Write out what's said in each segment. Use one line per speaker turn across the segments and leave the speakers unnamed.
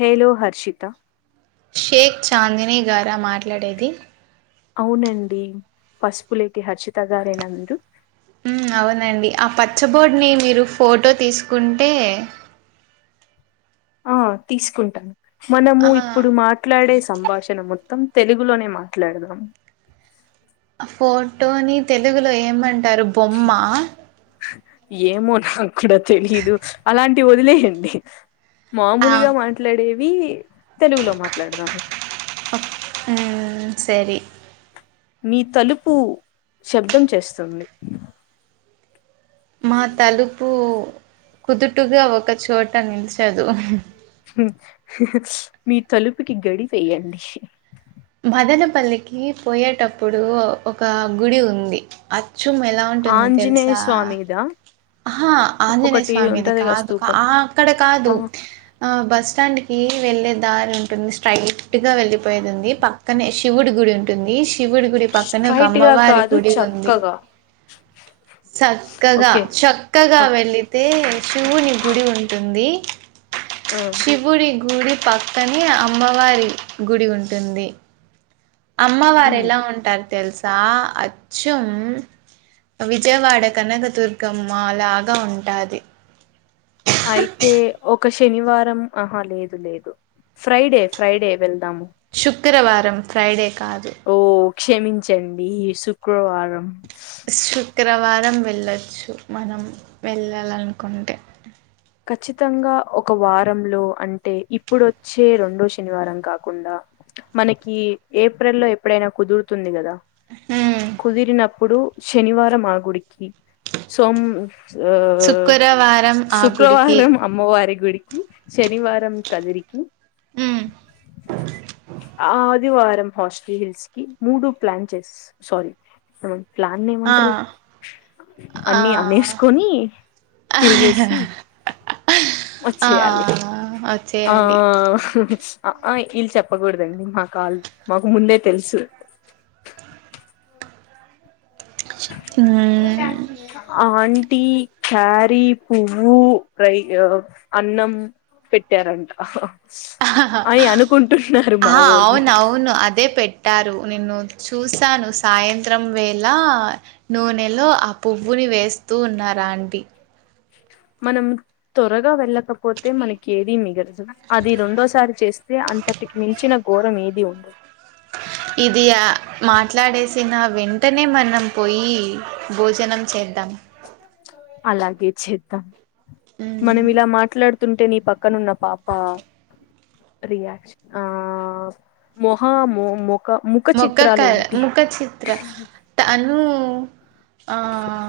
Hello Harshita
Shaik Chandini గార మాట్లాడేది
అవునండి పసుపులేటి హర్షిత గారెన మీరు
ఉమ్ అవునండి ఆ పచ్చ బోర్డిని మీరు ఫోటో తీసుకుంటే
ఆ తీసుకుంటాను మనము
ఆ
ఇప్పుడు మాట్లాడే సంభాషణ మొత్తం తెలుగులోనే మాట్లాడదాం
ఫోటోని తెలుగులో ఏమంన్ తరే బొమ్మ
ఏమో నాకు కూడా తెలీదు అలాంటివి వదిలేయండి మామూలుగా మాట్లాడేవి వి
ఉమ్ సరే
మీ తలుపు శబ్దం చేస్తుంది
మా తలుపు అప్పు కుదుటుగా ఒక చోట నిల్చదు
మీ తలుపుకి గడి వెయ్యండి
మదనపల్లికి పోయేటప్పుడు ఒక గుడి ఉంది చూమ్ము ఎలా ఉంటుంది
ఆంజనేయ
తెలుసా
స్వామిదా
ఆహా ఆంజనేయ
ఒకటి
స్వామిది
ఉంటది గా
కాదు
స్తూపం
అక్కడ కాదు
ఆ
ఆ బస్ స్టాండ్ కి వెళ్ళలే దారి ఉంటుంది స్ట్రైట్ గా వెళ్లిపోయేదింది పక్కనే శివుడి గుడి ఉంటుంది శివుడి గుడి పక్కనే ఒక
స్ట్రైట్ గా
అమ్మవారి
కాదు
గుడి ఉంది
చక్కగా
చక్కగా
ఓకే
చక్కగా
ఓక్
వెళితే శివుని గుడి ఉంటుంది
ఆ
శివుడి గుడి పక్కనే అమ్మవారి గుడి ఉంటుంది అమ్మ వారు
హ్మ్.
ఎలా ఉంటారు తెలుసు సా అచ్చం విజయవాడ కనకదుర్గమ్మ లాగా ఉంటాది
అయితే ఒక శనివారం ఆహా లేదు లేదు ఫ్రైడే ఫ్రైడే వెళ్
శుక్రవారం ఫ్రైడే కాదు
ఓ క్షమించండి శుక్రవారం
శుక్రవార రం వెళ్ళొచ్చు మనం వెళ్ళాలనుకుంటే
ఖచ్చితంగా ఒక వారంలో అంటే ఇప్పుడు వచ్చే రెండో శనివారం కాకుండా మనకి ఏప్రిల్లో ఎప్పుడైనా కుదురుతుంది కదా
మ్మ్
కుదిరినప్పుడు శనివారం ఆగుడికి సోమ్ ఆ
శుక్రవారం ఆ
సు
గుడికి
శుక్లవారం అమ్మవారికి గుడికి శనివారం కదిరికి
మ్మ్
ఆ ఆదివారం హాస్టల్ హిల్స్ కి మూడు ప్లాన్ చేయ్ సారీ ప్లాన్ని
ఆ
ఏమంటరు
ఆ
అన్ని అనేసుకొని తిరిగేసి
ఆ
వచ్చేయాలి
ఓ
ఆ అఆఇఈ లు చెప్పకూడదండి మా కాల్లు మాకు ముందే తెలుసు
మ్మ్
అవున్ టీ క్యారీ పువ్వు రై అన్నం పెట్టారంట అని అనుకుంటున్నారు మా
ఆ
వోళ్ళు
అవును అవును అదే పెట్టారు నిన్ను చూసాను సాయంత్రం వేళ నూనెలో ఆ పువ్వుని వేస్తూ ఉన్నారు ఆంటీ.
మనం త్వరగా వెళ్ళకపోతే మనకి ఏది. అది రెండోసారి చేస్తే అంతటికి మించిన ఘోరం ఏది ఉండదు.
ఇది ఆ, మాట్లాడేసిన వెంటనే మనం పోయి భోజనం చేద్దాం
అలాగే చేద్దాం మనం ఇలా మాట్లాడు తుంటే నీ పక్కనున్న పాప రియాన్ ఆ మొహా
ముఖ క ముఖ చిత్ర తనుూ ఆ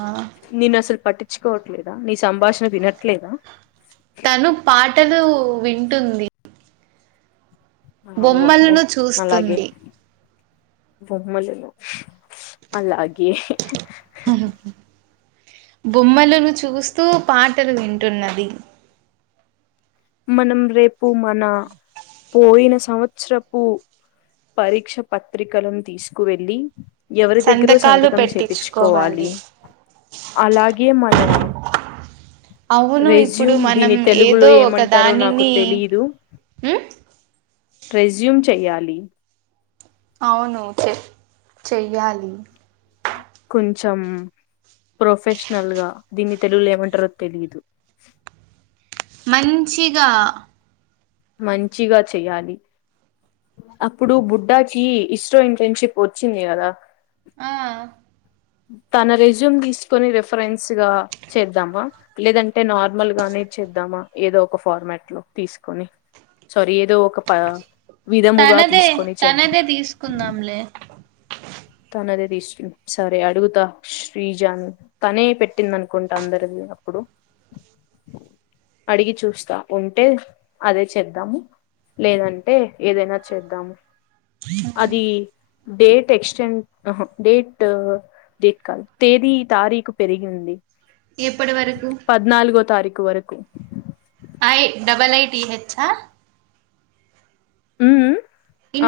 ఆ
పట్టించుకోవట్లేదు నీ సంభాషణ వినట్లేదా
తను పాటలు వింటుంది
ఆ, ఓ
బొమ్మలను చూస్తుంది
బొమ్మలును అలాగ కే
బొమ్మలులను చూస్తూ పాటలు వింటున్నది
మనం రేపు మన పోయిన సంవత్సరపు పరీక్ష పత్రికలను తీసుకువెళ్ళి ఎవరి దగ్గర
సంతకాలు
సంతకం
పెట్టించుకోవాలి
చేపించుకోవాలి అలాగే మన
అవును ఇప్పుడు
రెజ్యూమ్
మనం
దీని తెలుగులో
ఏదో ఒక
ఏమంటారో నాకు
దానిని
తెలీదు
ఉమ్
రెజ్యూమ్ చెయాలి
అవును చె చెయ్యాలి
కొంచెం ప్రొఫెషనల్ గా దీన్ని తెలుగులు ఏమంటారో తెలిదు
మంచిగా
మంచిగా చెయ్యాలి అప్పుడు బుడ్డాకి ఇస్రో ఇంటర్న్షిప్ వచ్చింది కదా
ఆ
తన రెజ్యూమ్ తీసుకొని రిఫరెన్స్ గా చేద్దామా లేదంటే నార్మల్ గానే చేద్దామా ఏదో ఒక ఫార్మాట్ లో తీసుకొని సారీ ఏదో ఒక ప విధముగా
తనదే
తీసుకొని చేద్దాం
తనదే తీసుకుందాంలే
తన అదే తీసు సరే అడుగుతా శ్రీజాన్ తనే పెట్టింది అనుకుంటా అందరిది అప్పుడు అడిగి చూస్తా ఉంటే అదే చేద్దాము లేదంటే ఏదైనా చేద్దాము
ఫీ [unintelligible]
డే టెక్ష్ షన్ అహ డేట్ డేట్ కాల్ తేదీ తారీఖు పెరిగింది
ఎప్పటి వరకు
పద్నాల్గో తారీక్ వరకు
I double I T H ఆ
ఉ ఊ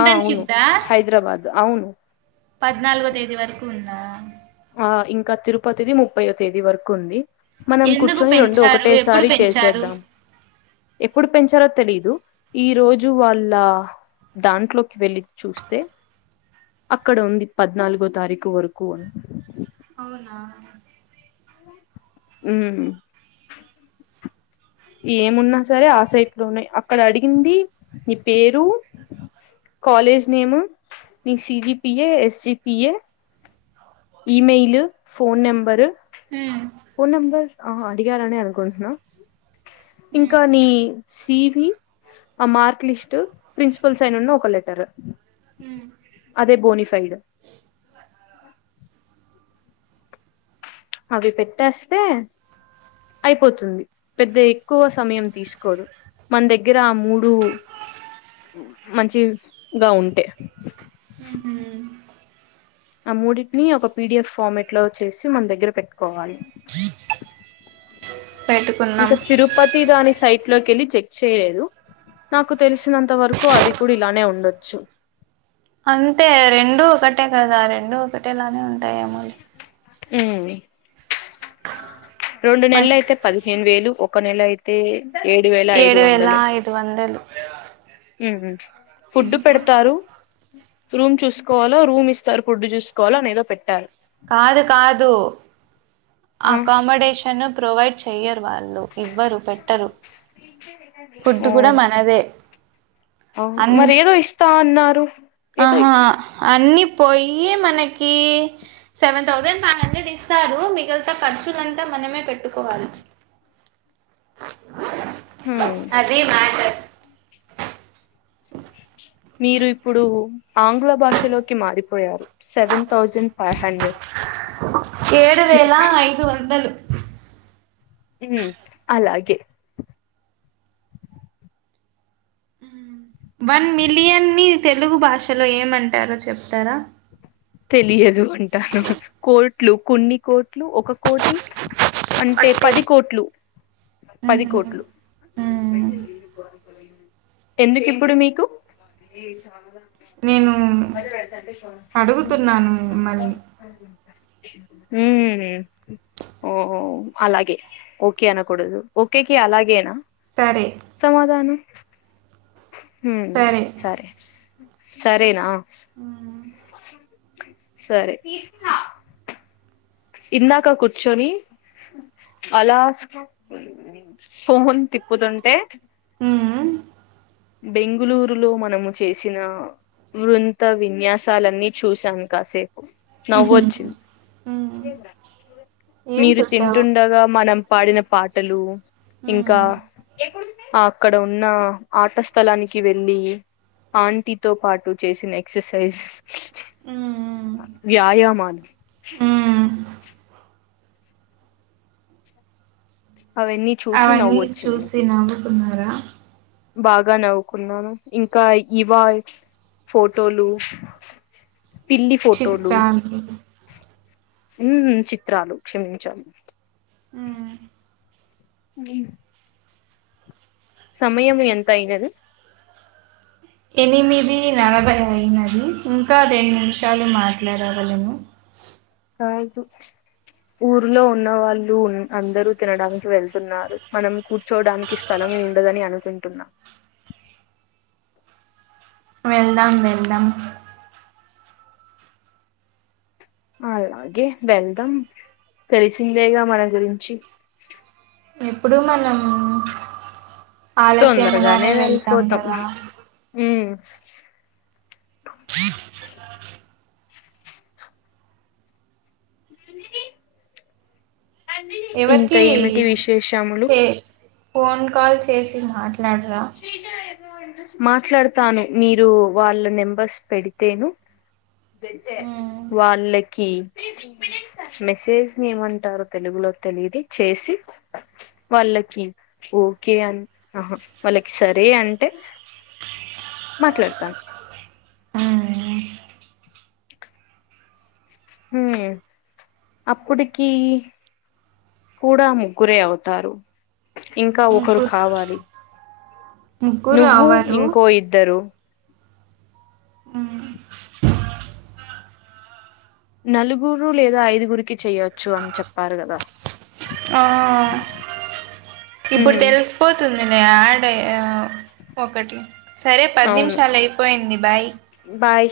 ఆ అవును
దా
హైదరాబాద్ అవును
పద్నాలుగో తేదీ వరకు ఉం నా
ఆ ఇంకా తిరుపతిది ముప్పై ఒ తేదీ వరకు ఉంది మనం
ఎందుకు
కూర్చొని రొండు
పెంచారు ఎప్పుడు
ఒకటేసారి
పెంచారు
చేసేద్దాం ఎప్పుడు పెంచారో తెలీదు ఈ రోజు వాళ్ళ దాంట్లోకి వెళ్ళి చూస్తే అక్కడ ఉంది పద్నాలుగో తారీఖు వరకు అని
అవునా
ఊ ఏమున్నా సరే ఆ సైట్లోనే అక్కడ అడిగింది నీ పేరు కాలేజ్ నేమ్ నీ CGPA SGPA email phone number
ఉమ్
ఫోన్ నెంబర్ ఆహ అడిగారనే అనుకుంటున్నా ఇంకా నీ సివి అమార్క్ లిస్ట్ ప్రిన్సిపల్ సైన్ ఉన్ను ఒక లెటరు అదే బోనిఫైడ్ అవి పెట్టేస్తే అయిపోతుంది పెద్ద ఎక్కువ సమయం తీసుకోరు మన దగ్గర ఆ మూడు మంచి గా ఉంటే
ఉహు
ఆ మూడిటిని ఒక పిడిఎఫ్ ఫార్మేట్ లో చేసి మన దగ్గర పెట్టుకోవాలి
పెట్టుకున్నాం
ఇక తిరుపతి దాని సైట్ లోకి ఎళ్ళి చెక్ చేయలేదు నాకు తెలిసినంత వరకు అది కూడా ఇలానే ఉండొచ్చు
అంతే రెండు ఒకటె కదా రె రెండు ఒకటేలానే ఉంటాయమో
ఊ
[unintelligible]
రొండు
మ
నెలయితే పదిహేను వేలు ఒక నెల అయితే ఏడు వేల ఐదు
ఏడు వేల ఐదు వందలు
ఉహు ఫుడ్డు పెడతారు. రూమ్ చూసుకోవాలో, రూమ్ ఇస్తారు ఫుడ్ చూసుకోవాలో, అని ఏదో పెట్టారు.
కాదు కాదు
ఆ
అకామడేషన్ ప్రొవైడ్ చెయరూ ఫుడ్ కూడా
[unintelligible] ఆ
మనదే
అ మరి
అం
ఏదో ఇస్తా అన్నారు. ఏదో
ఆహా అన్ని పోయి మనకి సెవెన్ థౌసండ్, ఫైవ్ హండ్రెడ్ ఇస్తారు మిగా తా ఖర్చులంతా మనమే పెట్టు కోవాలి
ఉమ్
అది మ్యాటర్
మీరు ఇప్పుడు ఆంగ్ల భాషలోకి మారిపోయారు. సెవెన్ థౌజండ్ ఫైవ్ హండ్రెడ్
ఏడు వేల ఐదు వందలు.
ఉ అలాగే
ఊ వన్ మిలియన్ని తెలుగు భాషలో ఏమంటారో చెప్తారా?
తెలియదు అంటాను కోట్లు కొన్ని కోట్లు ఒక కోటి అంటే పది కోట్లు, పది
ఉహు
కోట్లు
ఉమ్
ఎందుకు ఇప్పుడు మీకు
నేను
[inaudible]
అడుగుతున్నాను మిమ్మల్ని
ఊ ఓ అలాగే ఓకే అనకూడదు ఓకేకి అలాగేనా
సరే
సమాధానం [inaudible] ఊ సరే సరేనా
ఆ
సరే తీస్తా ఇందాక కూర్చొని అలా స్పూన్ తిప్పుతుంటే
హమ్
బెంగళూరులో మనము చేసిన వృంత విన్యాసాలన్నీ చూసాము కాసేపు. నవ్వు
ఉహు
వచ్చింది.
ఉమ్ ఏం
మీరు
చూసావు
తింటుండగా మనం పాడిన పాటలు ఇంకా
ఉమ్
అక్కడ ఉన్నా ఆట స్థలానికి వెళ్ళి ఆంటీతో పాటు చేసిన ఎక్సర్సైజ్స్
ఉమ్
వ్యాయామాలు
ఉమ్
అవన్నీ చూసి
అవన్నీ
నవ్వొచ్చింది
చూసినావు కున్నర
బాగా నవ్వుకున్నాను ఇంకా ఇవా ఫోటోలు పిల్లి ఫోటోలు
చిత్రాలు
ఉహు చిత్రాలు క్షమించాలి
ఊ
గీ సమయము ఎంతయినది
ఎనిమిది నలభై అయినది ఇంకా రెండు నిమిషాలు మాట్లాడగలను
కాదు ఊర్లో ఉన్న వాళ్ళు అందరూ తినడానికి వెళ్తున్నారు మనం కూర్చోడానికి స్థలము ఉండదని అనుకు టున్నా
వెళ్దాం వెళ్దాం
అలాగే వెళ్దాం తెలిసిందేగా మన గురించి
ఇప్పుడు మనం
తొందరగానే
ఆలస్యముగానే వెళ్తాం
వెళ్ళిపోతాం
కదా
శీత మ ఇంకా
ఎవరికి
ఏమిటి విశేషములు
చే ఫోన్ కాల్ చేసి మాట్ల నడ్రా
మాట్లాడతాను మీరు వాళ్ళ నెంబర్స్ పెడితేను
మ్మ్
వాళ్ళ కి మెసేజ్ ని ఏమంటారు తెలుగులో తెలిది చేసి వాళ్ళకి ఓకే అన్ ఆహా వాళ్ళకి సరే అంటే మాట్లాడతాను
ఆ
హ అప్పుడికి కూడా ముగ్గురే అవుతారు ఇంకా ఒకరు
ముగ్గురు
కావాలి
ముగ్గురు
నువ్వు
అవరు
ఇంకో ఇద్దరు
ఉమ్
నలుగురు లేదా ఐదుగురికి చెయొచ్చు అని చెప్పారు గదా
ఆ ఇప్పుడు
ఉమ్
తెలిసిపోతుంది ఇ ఆడ ఒకటి సరే పది
అవును
నిమిషాలు అయిపోయింది బాయ్
బాయ్